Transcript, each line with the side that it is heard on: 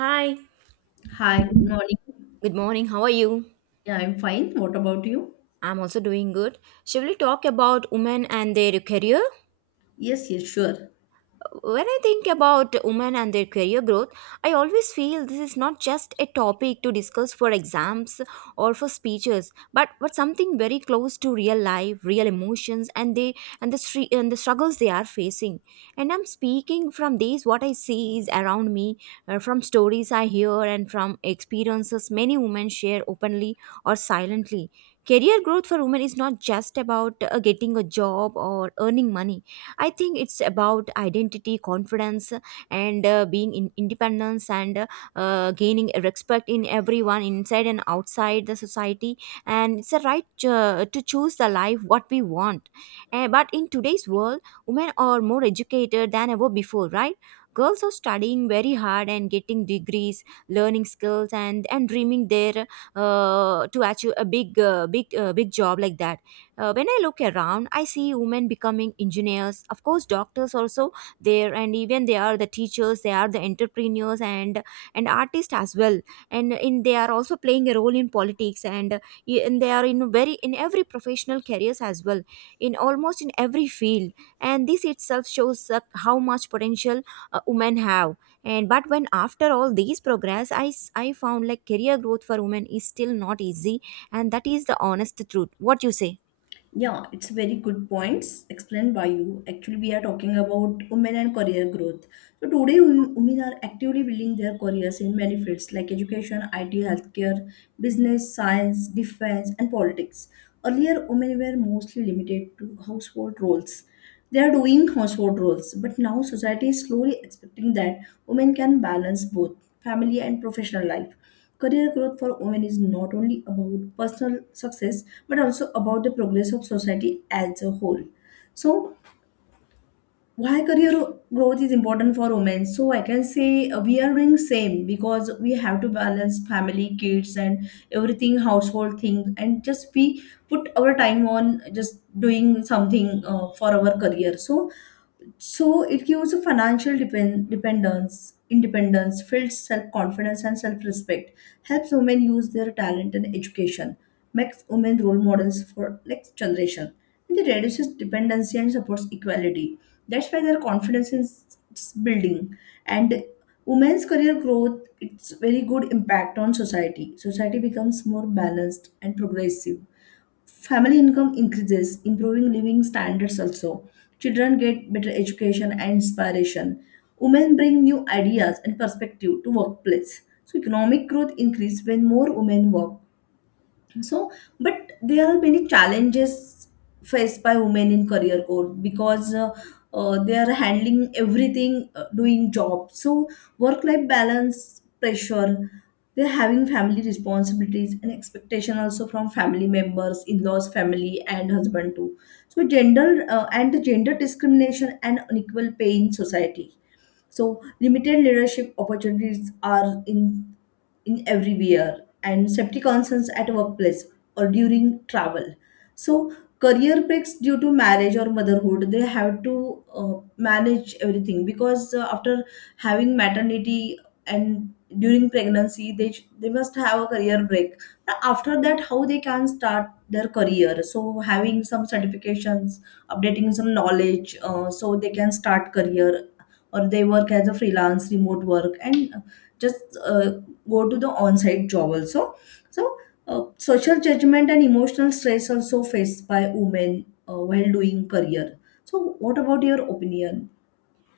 right: Hi,
left: Hi, good morning.
right: good morning. How are you?
left: Yeah, I'm fine. What about you?
right: I'm also doing good. Shall we talk about women and their career?
left: Yes, yes, sure.
right: When I think about women and their career growth, I always feel this is not just a topic to discuss for exams or for speeches, but something very close to real life, real emotions, and the struggles they are facing. And I'm speaking from these what I see is around me, from stories I hear and from experiences many women share openly or silently. Career growth for women is not just about getting a job or earning money. I think it's about identity, confidence, and being in independence and gaining respect in everyone inside and outside the society. And it's a right to choose the life what we want. But in today's world, women are more educated than ever before, right? Girls are studying very hard and getting degrees, learning skills, and dreaming their to achieve a big, big, big job like that. When I look around, I see women becoming engineers, of course, doctors also there, and even they are the teachers, they are the entrepreneurs and artists as well, and in they are also playing a role in politics, and, and they are in very in every professional careers as well, in almost in every field, and this itself shows how much potential women have. And but when after all these progress, I found like career growth for women is still not easy, and that is the honest truth. What you say?
left: Yeah, it's very good points explained by you. Actually, we are talking about women and career growth. So today, women are actively building their careers in many fields like education, IT, healthcare, business, science, defense, and politics. Earlier, women were mostly limited to household roles. They are doing household roles, but now society is slowly expecting that women can balance both family and professional life. Career growth for women is not only about personal success but also about the progress of society as a whole. So, why career growth is important for women? So, I can say we are doing same because we have to balance family, kids, and everything household thing, and just we put our time on just doing something for our career. So it gives a financial dependence, independence, builds self-confidence and self-respect, helps women use their talent and education, makes women role models for next generation, and it reduces dependency and supports equality. That's why their confidence is building. And women's career growth, it's very good impact on society. Society becomes more balanced and progressive. Family income increases, improving living standards also. Children get better education and inspiration. Women bring new ideas and perspective to workplace. So economic growth increase when more women work, so but there are many challenges faced by women in career code because they are handling everything doing job, so work life balance pressure, they're having family responsibilities and expectation also from family members, in-laws family and husband too. So gender and the gender discrimination and unequal pay in society, so limited leadership opportunities are in everywhere and safety concerns at workplace or during travel. So career breaks due to marriage or motherhood, they have to manage everything because after having maternity and during pregnancy, they must have a career break. But after that, how they can start their career? So having some certifications, updating some knowledge, so they can start career or they work as a freelance remote work and just go to the on-site job also. So social judgment and emotional stress also faced by women while doing career. So what about your opinion?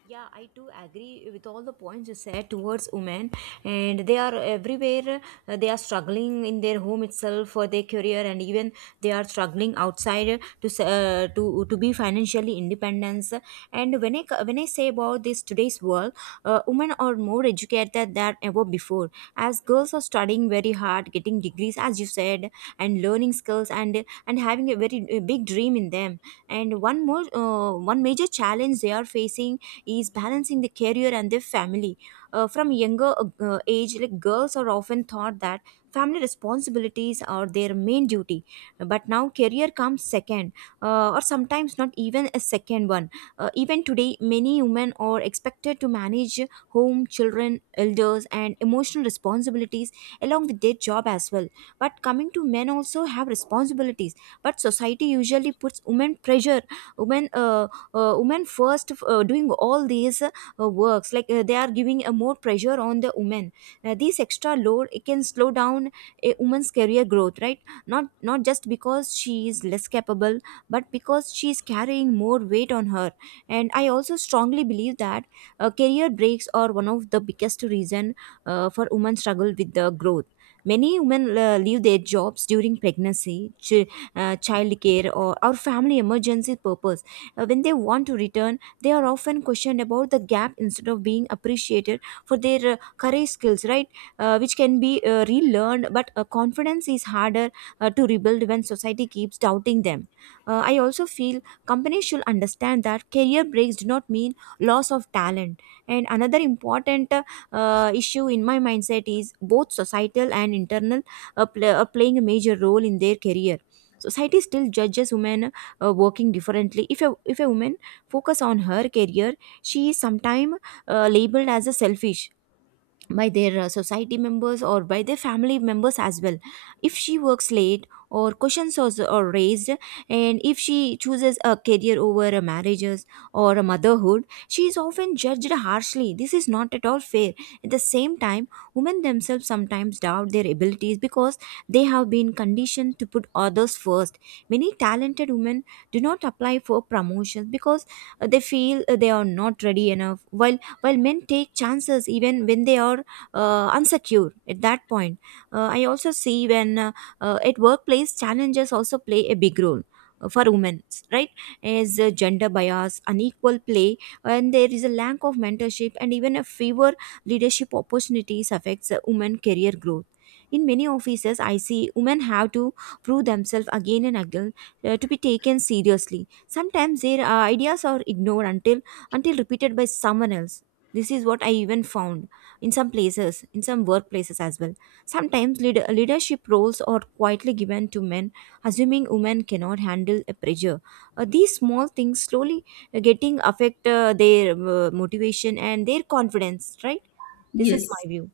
right: Yeah, I do agree with all the points you said towards women, and they are everywhere. They are struggling in their home itself for their career, and even they are struggling outside to be financially independent. And when I say about this today's world, women are more educated than ever before. As girls are studying very hard, getting degrees, as you said, and learning skills, and having a very big dream in them. And one major challenge they are facing is balancing the career and the family. From younger age, like girls are often thought that family responsibilities are their main duty, but now career comes second, or sometimes not even a second one. Even today, many women are expected to manage home, children, elders, and emotional responsibilities along with their job as well. But coming to men also have responsibilities, but society usually puts women pressure, women. Women first doing all these works like they are giving a more pressure on the women. This extra load, it can slow down a woman's career growth, right? Not just because she is less capable, but because she is carrying more weight on her. And I also strongly believe that career breaks are one of the biggest reason for women struggle with the growth. Many women leave their jobs during pregnancy, child care, or family emergency purpose. When they want to return, they are often questioned about the gap instead of being appreciated for their courage skills, right? Which can be relearned, but confidence is harder to rebuild when society keeps doubting them. I also feel companies should understand that career breaks do not mean loss of talent. And another important issue in my mindset is both societal and internal, playing a major role in their career. Society still judges women working differently. If a woman focus on her career, she is sometimes labeled as a selfish by their society members or by their family members as well. If she works late, or questions are raised, and if she chooses a career over a marriages or a motherhood, she is often judged harshly. This is not at all fair. At the same time, women themselves sometimes doubt their abilities because they have been conditioned to put others first. Many talented women do not apply for promotions because they feel they are not ready enough, while men take chances even when they are unsecure at that point. I also see when at workplace, challenges also play a big role for women, right? As gender bias, unequal play, and there is a lack of mentorship and even a fewer leadership opportunities affects women career growth. In many offices, I see women have to prove themselves again and again to be taken seriously. Sometimes their ideas are ignored until repeated by someone else. This is what I even found in some places, in some workplaces as well. Sometimes leadership roles are quietly given to men, assuming women cannot handle a pressure. These small things slowly getting affect their motivation and their confidence, right? This is
left: Yes,
right: my view.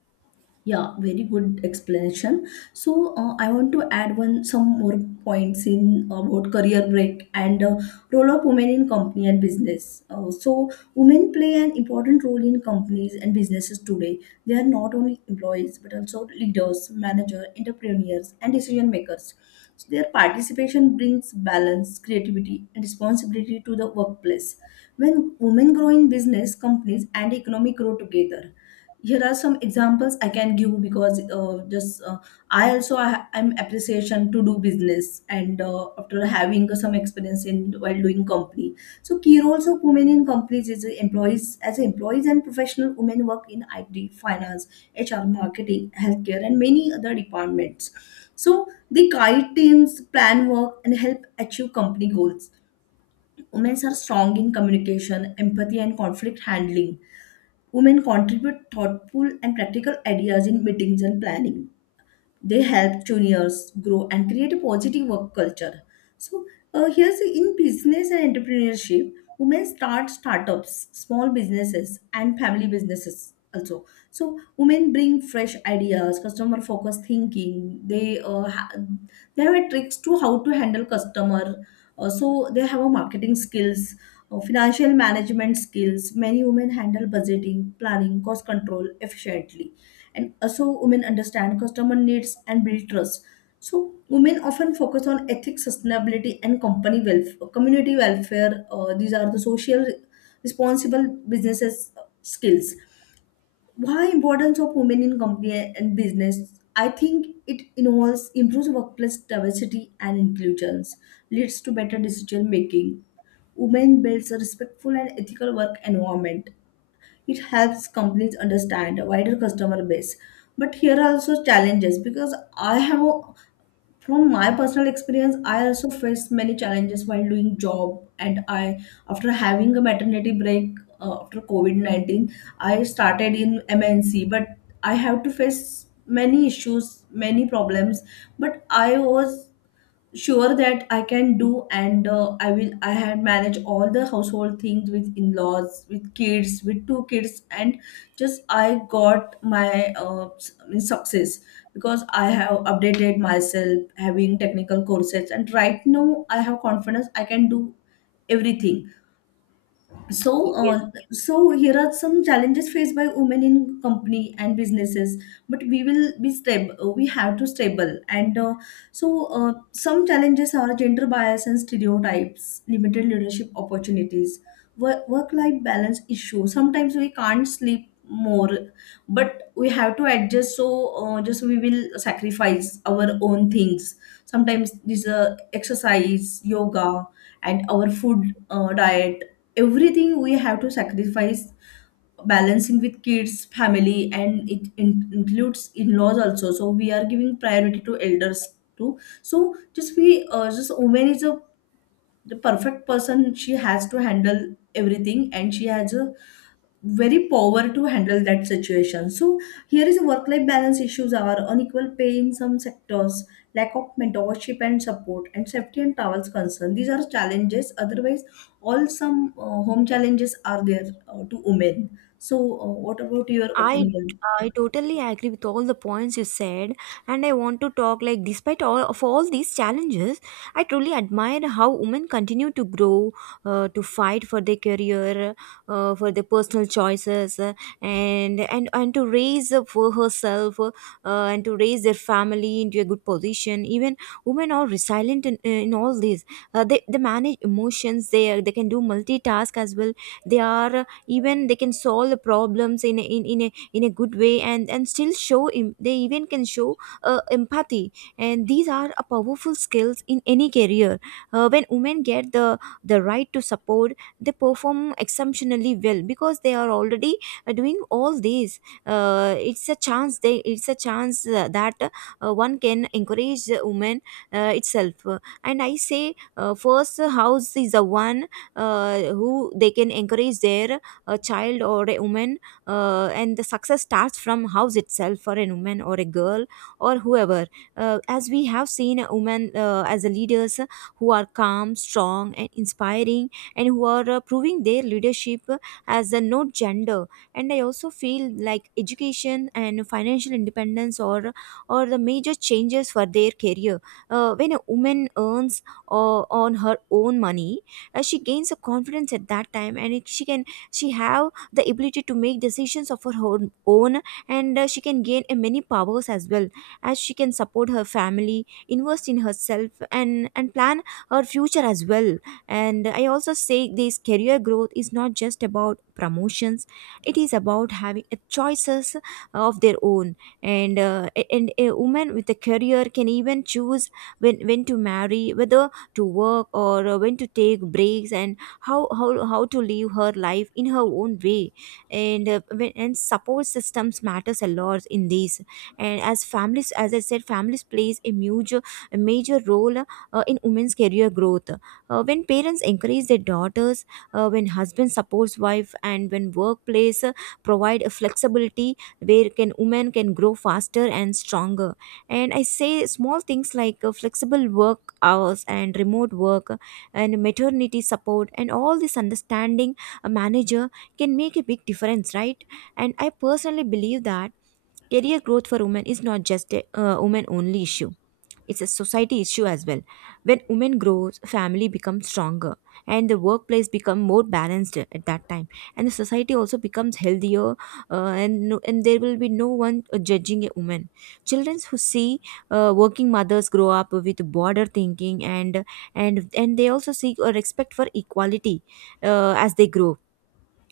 left: yeah, very good explanation. So I want to add one some more points in about career break and role of women in company and business. So women play an important role in companies and businesses today. They are not only employees but also leaders, managers, entrepreneurs, and decision makers. So their participation brings balance, creativity, and responsibility to the workplace. When women grow in business, companies and economic grow together. Here are some examples I can give because just I also I, I'm appreciation to do business and after having some experience in while doing company. So key roles of women in companies is employees, as employees and professional, women work in IT, finance, HR, marketing, healthcare, and many other departments. So they guide teams, plan work, and help achieve company goals. Women are strong in communication, empathy, and conflict handling. Women contribute thoughtful and practical ideas in meetings and planning. They help juniors grow and create a positive work culture. So here's in business and entrepreneurship, women start startups, small businesses, and family businesses also. So women bring fresh ideas, customer focused thinking. They they have a tricks to how to handle customer. So they have a marketing skills, financial management skills. Many women handle budgeting, planning, cost control efficiently, and also women understand customer needs and build trust. So women often focus on ethics, sustainability, and company welfare, community welfare. These are the social responsible businesses skills. Why importance of women in company and business? I think it involves, improves workplace diversity and inclusions, leads to better decision making. Women builds a respectful and ethical work environment. It helps companies understand a wider customer base. But here are also challenges because from my personal experience, I also faced many challenges while doing job. And I, after having a maternity break after COVID-19, I started in MNC, but I have to face many issues, many problems. But I was sure that I can do, and I will. I had managed all the household things with in-laws, with kids, with two kids, and just I got my I mean, success because I have updated myself, having technical courses, and right now I have confidence I can do everything. So,
right: Yes.
left: so here are some challenges faced by women in company and businesses. But we will be stable. We have to stable. And some challenges are gender bias and stereotypes, limited leadership opportunities, work life balance issue. Sometimes we can't sleep more, but we have to adjust. So, just we will sacrifice our own things. Sometimes this exercise, yoga, and our food diet, everything we have to sacrifice, balancing with kids, family, and it includes in-laws also. So we are giving priority to elders too. So just we just woman is a the perfect person, she has to handle everything and she has a very power to handle that situation. So here is work life balance issues are unequal pay in some sectors, lack of mentorship and support, and safety and travels concern. These are challenges. Otherwise, all some home challenges are there to women. So what about your
right: I
left: opinion?
right: I totally agree with all the points you said, and I want to talk like despite all these challenges, I truly admire how women continue to grow, to fight for their career, for their personal choices, and to raise up for herself, and to raise their family into a good position. Even women are resilient in all this. They manage emotions. They can do multitask as well. They are, even they can solve the problems in a good way, and still show they even can show empathy, and these are a powerful skills in any career. When women get the right to support, they perform exceptionally well because they are already doing all these. It's a chance that one can encourage the woman itself. And I say, first, house is the one who they can encourage their a child or a woman, and the success starts from house itself for a woman or a girl or whoever. As we have seen a woman as a leaders who are calm, strong and inspiring, and who are proving their leadership as a no gender. And I also feel like education and financial independence or the major changes for their career. When a woman earns on her own money, she gains a confidence at that time, and she can, she have the ability to make decisions of her own, and she can gain a many powers as well, as she can support her family, invest in herself, and plan her future as well. And I also say this career growth is not just about promotions, it is about having a choices of their own. And and a woman with a career can even choose when to marry, whether to work, or when to take breaks, and how to live her life in her own way. And and support systems matters a lot in this. And as families, as I said, families plays a major role in women's career growth. When parents encourage their daughters, when husband supports wife, and when workplace provide a flexibility where can women can grow faster and stronger. And I say small things like flexible work hours and remote work and maternity support and all this understanding a manager can make a big difference, right? And I personally believe that career growth for women is not just a women only issue. It's a society issue as well. When women grow, family becomes stronger and the workplace become more balanced at that time, and the society also becomes healthier, and there will be no one judging a woman. Children who see working mothers grow up with broader thinking and they also seek a respect for equality as they grow,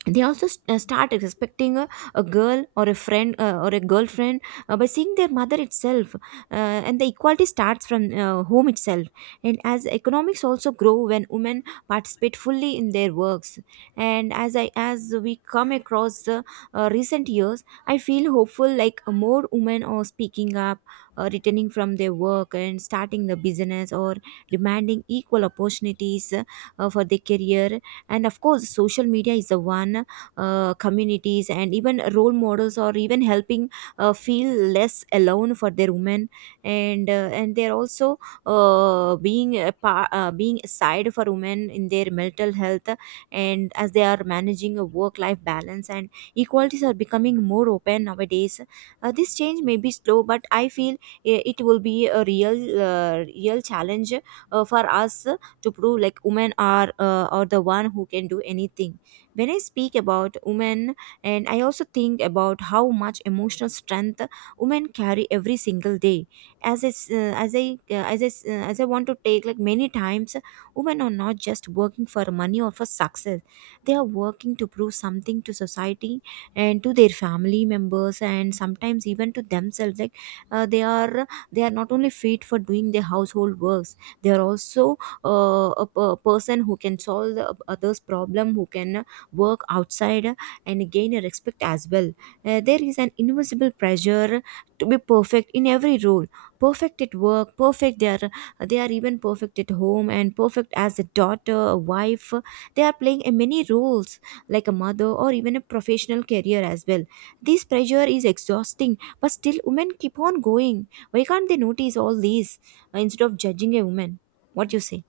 right: they start expecting a girl or a friend or a girlfriend, by seeing their mother itself. And the equality starts from home itself, and as economics also grow when women participate fully in their works. And as we come across the recent years, I feel hopeful, like more women are speaking up, returning from their work and starting the business or demanding equal opportunities for their career. And of course, social media is the one, communities and even role models or even helping feel less alone for their women. And they're also being side for women in their mental health, and as they are managing a work life balance, and equalities are becoming more open nowadays. This change may be slow, but I feel it will be a real challenge for us to prove, like, women are the one who can do anything. When I speak about women, and I also think about how much emotional strength women carry every single day, as I, s- as I s- as I want to take, like, many times women are not just working for money or for success. They are working to prove something to society and to their family members and sometimes even to themselves. Like, they are, they are not only fit for doing their household works, they are also person who can solve the others problem, who can work outside and gain a respect as well. There is an invisible pressure to be perfect in every role. Perfect at work, perfect, they are, they are even perfect at home and perfect as a daughter, a wife. They are playing a many roles, like a mother or even a professional career as well. This pressure is exhausting, but still women keep on going. Why can't they notice all these, instead of judging a woman? What you say?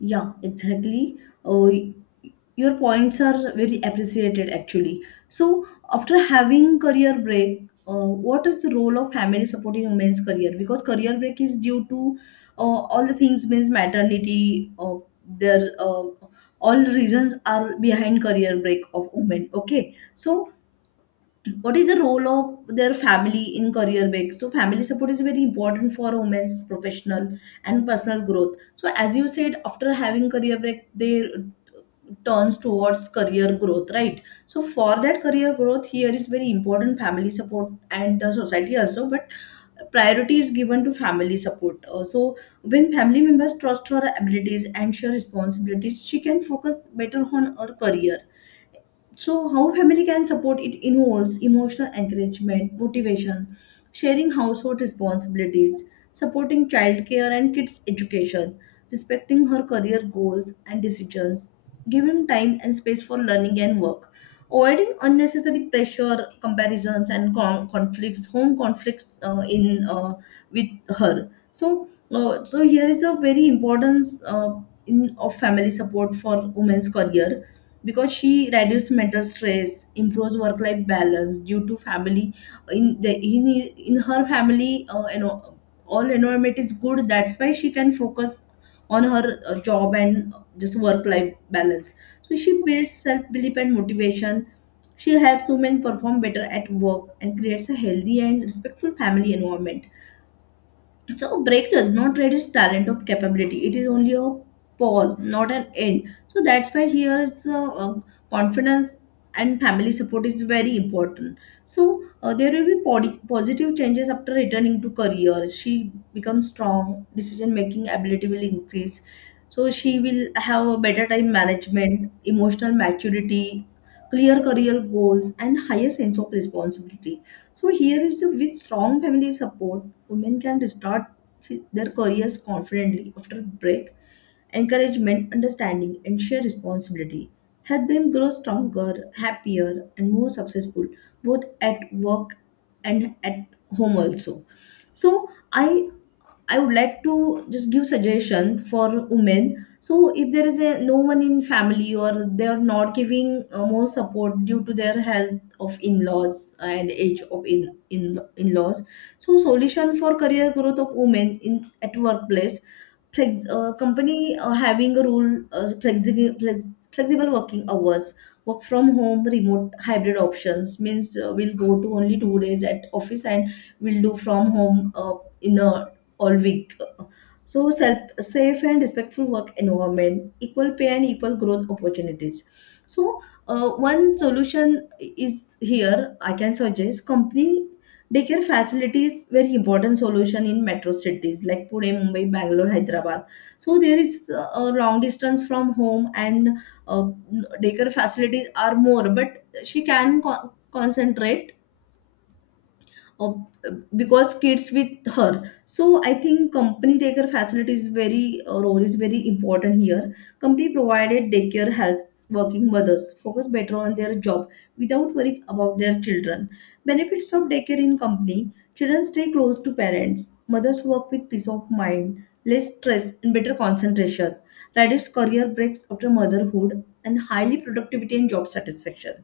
left: Yeah, exactly. Oh, your points are very appreciated actually. So, after having career break, what is the role of family supporting women's career? Because career break is due to uh, all the things means maternity. Their All reasons are behind career break of women. Okay, so what is the role of their family in career break? So family support is very important for women's professional and personal growth. So as you said, after having career break, they turns towards career growth, right? So for that career growth, here is very important family support and the society also, but priority is given to family support. So when family members trust her abilities and share responsibilities, she can focus better on her career. So how family can support? It involves emotional encouragement, motivation, sharing household responsibilities, supporting childcare and kids education, respecting her career goals and decisions, giving time and space for learning and work, avoiding unnecessary pressure, comparisons, and conflicts, home conflicts in with her. So so here is a very importance in of family support for women's career, because she reduces mental stress, improves work life balance due to family. In the in her family, all environment is good, that's why she can focus on her job and just work life balance. So she builds self belief and motivation. She helps women perform better at work and creates a healthy and respectful family environment. So break does not reduce talent or capability. It is only a pause, not an end. So that's why here is confidence and family support is very important. So there will be positive changes after returning to career. She becomes strong. Decision making ability will increase. So she will have a better time management, emotional maturity, clear career goals, and higher sense of responsibility. So here is a, with strong family support, women can restart their careers confidently after break. Encouragement, understanding, and shared responsibility help them grow stronger, happier, and more successful, both at work and at home also. So I I would like to just give suggestion for women. So if there is a no one in family or they are not giving more support due to their health of in-laws and age of in in-laws. So solution for career growth of women in at workplace. Company having a rule, flexible working hours, work from home, remote, hybrid options means we'll go to only two days at office and we'll do from home in the all week. So self, safe and respectful work environment, equal pay and equal growth opportunities. So one solution is here I can suggest company daycare facilities, very important solution in metro cities like Pune, Mumbai, Bangalore, Hyderabad. So there is a long distance from home and uh, daycare facilities are more, but she can concentrate or because kids with her. So I think company daycare facility is very role is very important here. Company provided daycare helps working mothers focus better on their job without worrying about their children. Benefits of daycare in company: children stay close to parents, mothers work with peace of mind, less stress and better concentration, reduced career breaks after motherhood, and highly productivity and job satisfaction.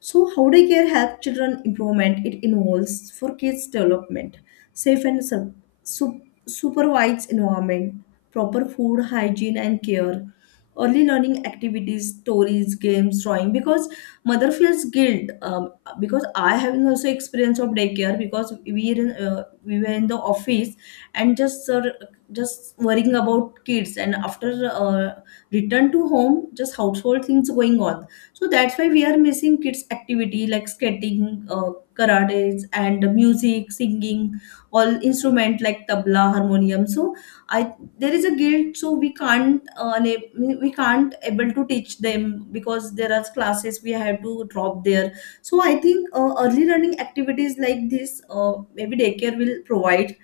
left: So, how day care helps children improvement? It involves for kids development, safe and supervised environment, proper food, hygiene and care, early learning activities, stories, games, drawing. Because mother feels guilt. Because I have also experience of daycare, because we were in the office, and just worrying about kids, and after return to home, just household things going on. So that's why we are missing kids activity like skating, karates and music singing, all instrument like tabla harmonium. So I there is a guilt, so we can't able to teach them, because there are classes we have to drop there. So I think early learning activities like this, maybe daycare will provide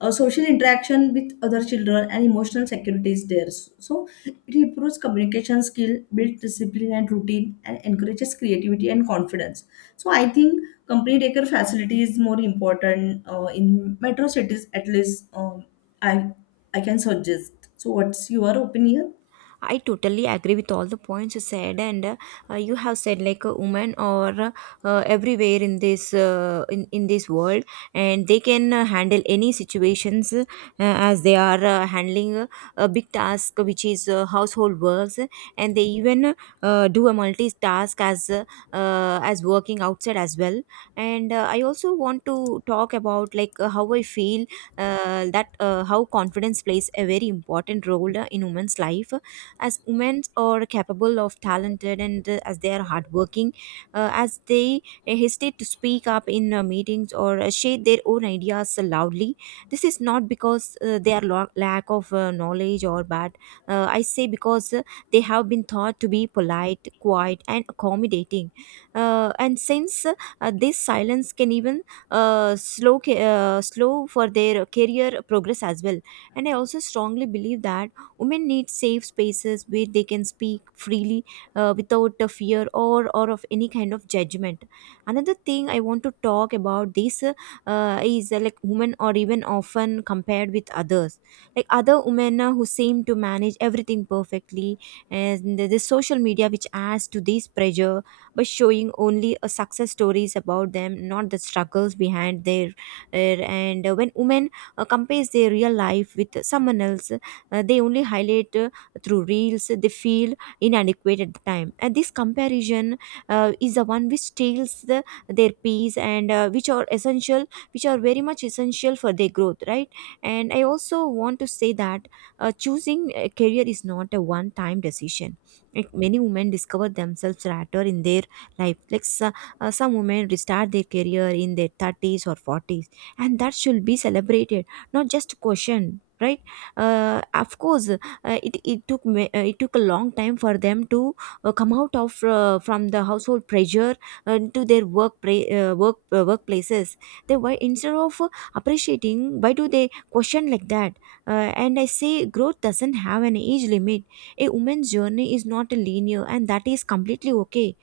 left: social interaction with other children, and emotional security is there, so it improves communication skill, builds discipline and routine, and encourages creativity and confidence. So I think complete acre facility is more important in metro cities at least. Um, i i can suggest. So what's your opinion?
right: I totally agree with all the points you said. And You have said, like, a woman or everywhere in this world, and they can handle any situations, as they are handling a big task, which is household works, and they even do a multitask as working outside as well. And I also want to talk about, like, how I feel that how confidence plays a very important role in women's life, as women are capable of talented and as they are hardworking, as they hesitate to speak up in meetings or share their own ideas loudly. This is not because they are lack of knowledge or bad. I say, because they have been taught to be polite, quiet, and accommodating, and since this silence can even slow for their career progress as well. And I also strongly believe that women need safe spaces where they can speak freely, without a fear or of any kind of judgment. Another thing I want to talk about this, is, like, women are even often compared with others. Like other women who seem to manage everything perfectly, and the social media, which adds to this pressure by showing only success stories about them, not the struggles behind their. Uh, and When women compares their real life with someone else, they only highlight through reels, they feel inadequate at the time, and this comparison is the one which steals their peace and, which are essential, which are very much essential for their growth, right? And I also want to say that, choosing a career is not a one time decision. Like, many women discover themselves later in their life. Like, so, some women restart their career in their 30s or 40s, and that should be celebrated, not just questioned, right? Of course, it took a long time for them to come out of, from the household pressure to their workplaces. They, why instead of appreciating, why do they question like that? And I say, growth doesn't have an age limit. A woman's journey is not linear, and that is completely okay.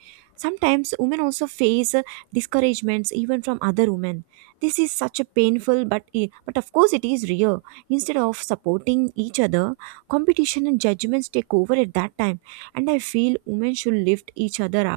right: Sometimes women also face discouragements even from other women. This is such a painful, but but of course, it is real. Instead of supporting each other, competition and judgments take over at that time. And I feel women should lift each other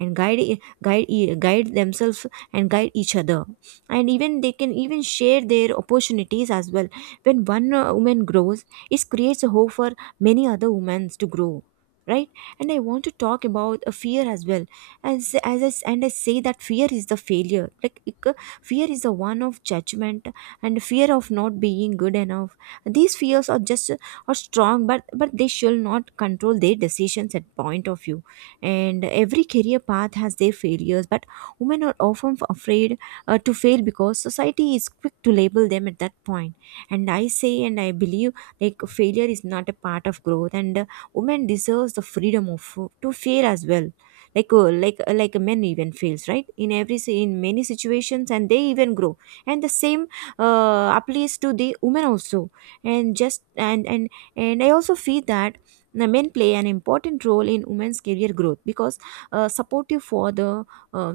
right: and guide themselves and guide each other, and even they can even share their opportunities as well. When one woman grows, it creates a hope for many other women to grow, right? And I want to talk about a fear as well. And I say that fear is the failure, fear is the one of judgment and fear of not being good enough. These fears are just are strong, but they shall not control their decisions at point of view. And every career path has their failures, but women are often afraid to fail, because society is quick to label them at that point point. And I say, and I believe, like, failure is not a part of growth, and women deserves the freedom of to fail as well. Like men even fails, right, in in many situations, and they even grow, and the same applies to the women also. And just And I also feel that the men play an important role in women's career growth, because supportive for the uh,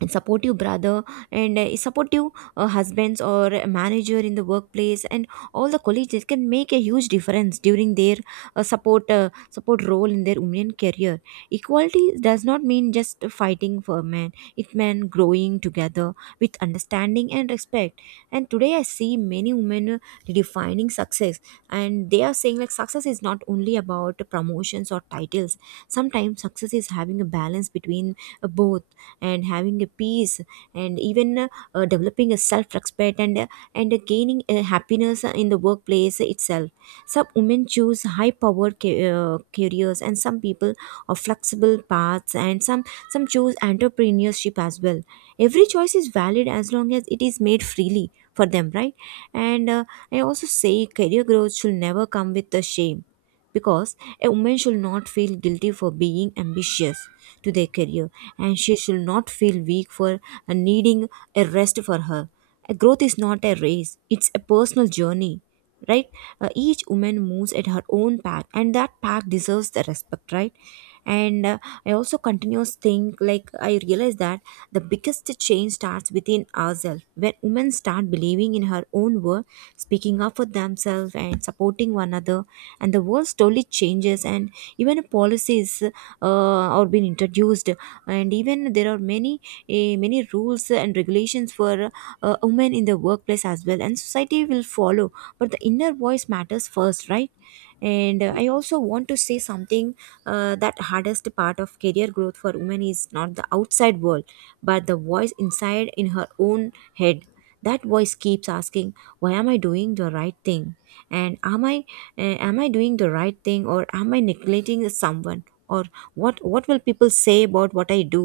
right: and supportive brother and a supportive husbands or a manager in the workplace, and all the colleagues, that can make a huge difference during their support role in their women career. Equality does not mean just fighting for men, it meant growing together with understanding and respect. And today I see many women redefining success, and they are saying, like, success is not only about promotions or titles. Sometimes success is having a balance between both, and having a peace, and even developing a self-respect, and gaining happiness in the workplace itself. Some women choose high-powered careers, and some people of flexible paths, and some choose entrepreneurship as well. Every choice is valid as long as it is made freely for them, right? And I also say career growth should never come with the shame, because a woman should not feel guilty for being ambitious to their career, and she should not feel weak for needing a rest for her. A growth is not a race, it's a personal journey, right? Each woman moves at her own path, and that path deserves the respect, right? And I also continuous think, like, I realize that the biggest change starts within ourselves. When women start believing in her own worth, speaking up for themselves and supporting one another, and the world slowly changes, and even policies are being introduced, and even there are many many rules and regulations for women in the workplace as well, and society will follow, but the inner voice matters first, right? And I also want to say something, that hardest part of career growth for women is not the outside world, but the voice inside in her own head. That voice keeps asking, why am I doing the right thing, and am I, am I doing the right thing, or am I neglecting someone, or what will people say about what I do?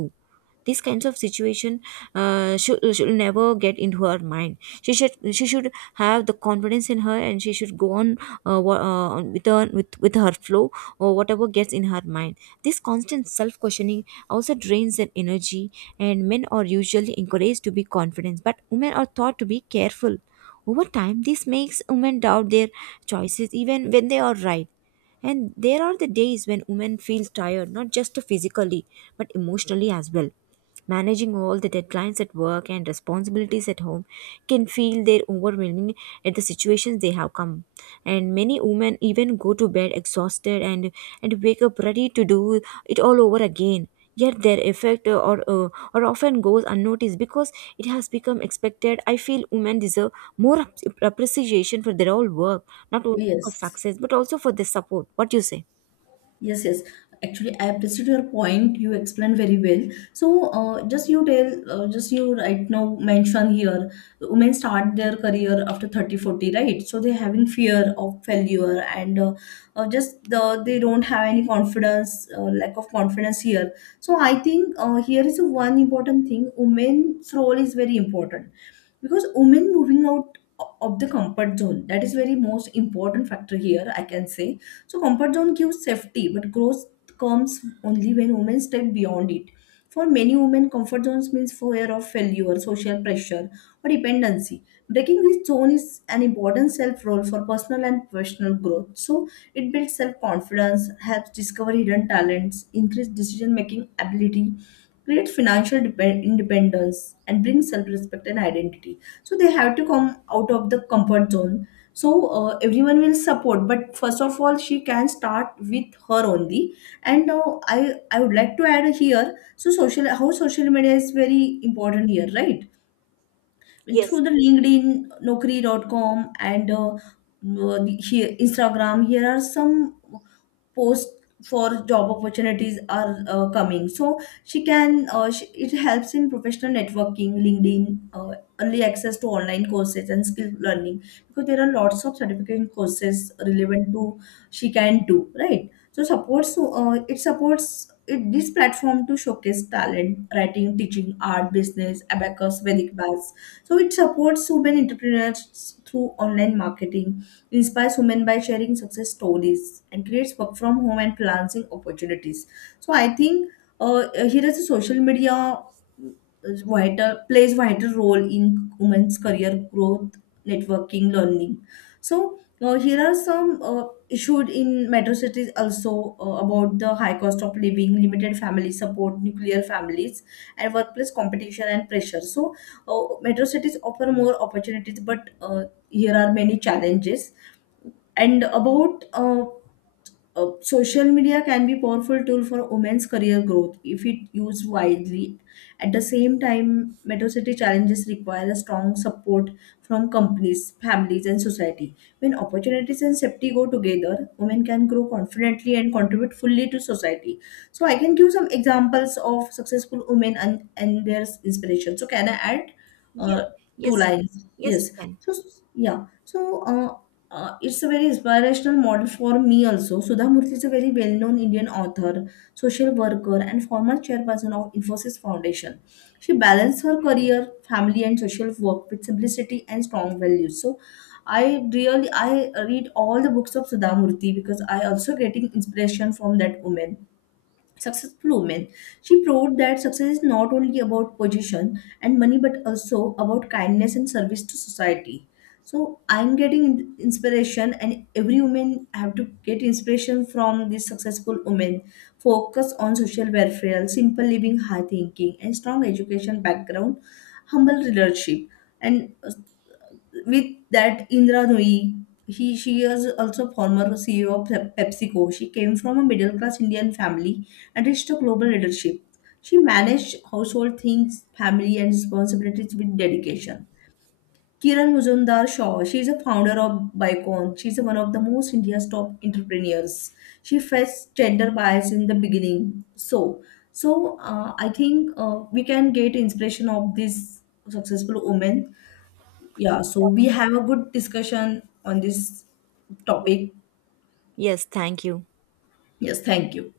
right: These kinds of situation should never get into her mind. She should, she should have the confidence in her, and she should go on on with her flow, or whatever gets in her mind. This constant self questioning also drains their energy, and men are usually encouraged to be confident, but women are taught to be careful. Over time, this makes women doubt their choices even when they are right. And there are the days when women feel tired, not just physically, but emotionally as well. Managing all the deadlines at work and responsibilities at home can feel their overwhelming at the situations they have come. And many women even go to bed exhausted and wake up ready to do it all over again, yet their effect or often goes unnoticed, because it has become expected. I feel women deserve more appreciation for their own work, not only for
left: Yes.
right: success but also for their support. What do you say?
left: Yes, yes. Actually, I appreciate your point. You explained very well. So, just you right now mention here, women start their career after 30, 40, right? So they're having fear of failure, and they don't have any confidence, lack of confidence here. So I think here is one important thing. Women's role is very important because women moving out of the comfort zone, that is very most important factor here I can say. So comfort zone gives safety, but growth comes only when women step beyond it. For many women, comfort zones means fear of failure, social pressure, or dependency. Breaking this zone is an important self role for personal and professional growth. So it builds self confidence, helps discover hidden talents, increase decision making ability, create financial independence, and bring self respect and identity. So they have to come out of the comfort zone. So everyone will support, but first of all, she can start with her only. And now I would like to add here. So social how social media is very important here, right? And through
right: Yes.
left: the LinkedIn, Naukri.com, and here, Instagram, here are some post for job opportunities are coming, so it helps in professional networking, LinkedIn, early access to online courses and skill learning, because there are lots of certification courses relevant to she can do, right? So supports it supports this platform to showcase talent, writing, teaching, art, business, abacus, vedic baths. So it supports women entrepreneurs through online marketing, inspires women by sharing success stories, and creates work from home and freelancing opportunities. So I think, uh, here is, a social media is vital, plays vital role in women's career growth, networking, learning. So here are some issues in metro cities also, about the high cost of living, limited family support, nuclear families, and workplace competition and pressure. So metro cities offer more opportunities, but here are many challenges. And about, social media can be powerful tool for women's career growth if it used widely. At the same time, metro city challenges require a strong support from companies, families, and society. When opportunities and safety go together, women can grow confidently and contribute fully to society. So I can give some examples of successful women and their inspiration. So can I add uh,
right: Yes.
left: two
right: Yes.
left: lines?
right: Yes,
left: Yes.
right: you can.
left: So yeah, so it's a very inspirational model for me also. Sudha Murthy is a very well-known Indian author, social worker, and former chairperson of Infosys Foundation. She balanced her career, family, and social work with simplicity and strong values. So, I read all the books of Sudha Murthy because I also getting inspiration from that woman. Successful women. She proved that success is not only about position and money, but also about kindness and service to society. So I'm getting inspiration, and every woman have to get inspiration from these successful women. Focus on social welfare, simple living, high thinking, and strong education background, humble leadership, and with that, Indra Nooyi, he she is also former CEO of PepsiCo. She came from a middle class Indian family and reached a global leadership. She managed household things, family, and responsibilities with dedication. Kiran Muzumdar Shaw, she is a founder of Bicon. She is one of the most India's top entrepreneurs. She faced gender bias in the beginning. So, I think we can get inspiration of these successful women. Yeah, so we have a good discussion on this topic.
right: Yes, thank you.
left: Yes, thank you.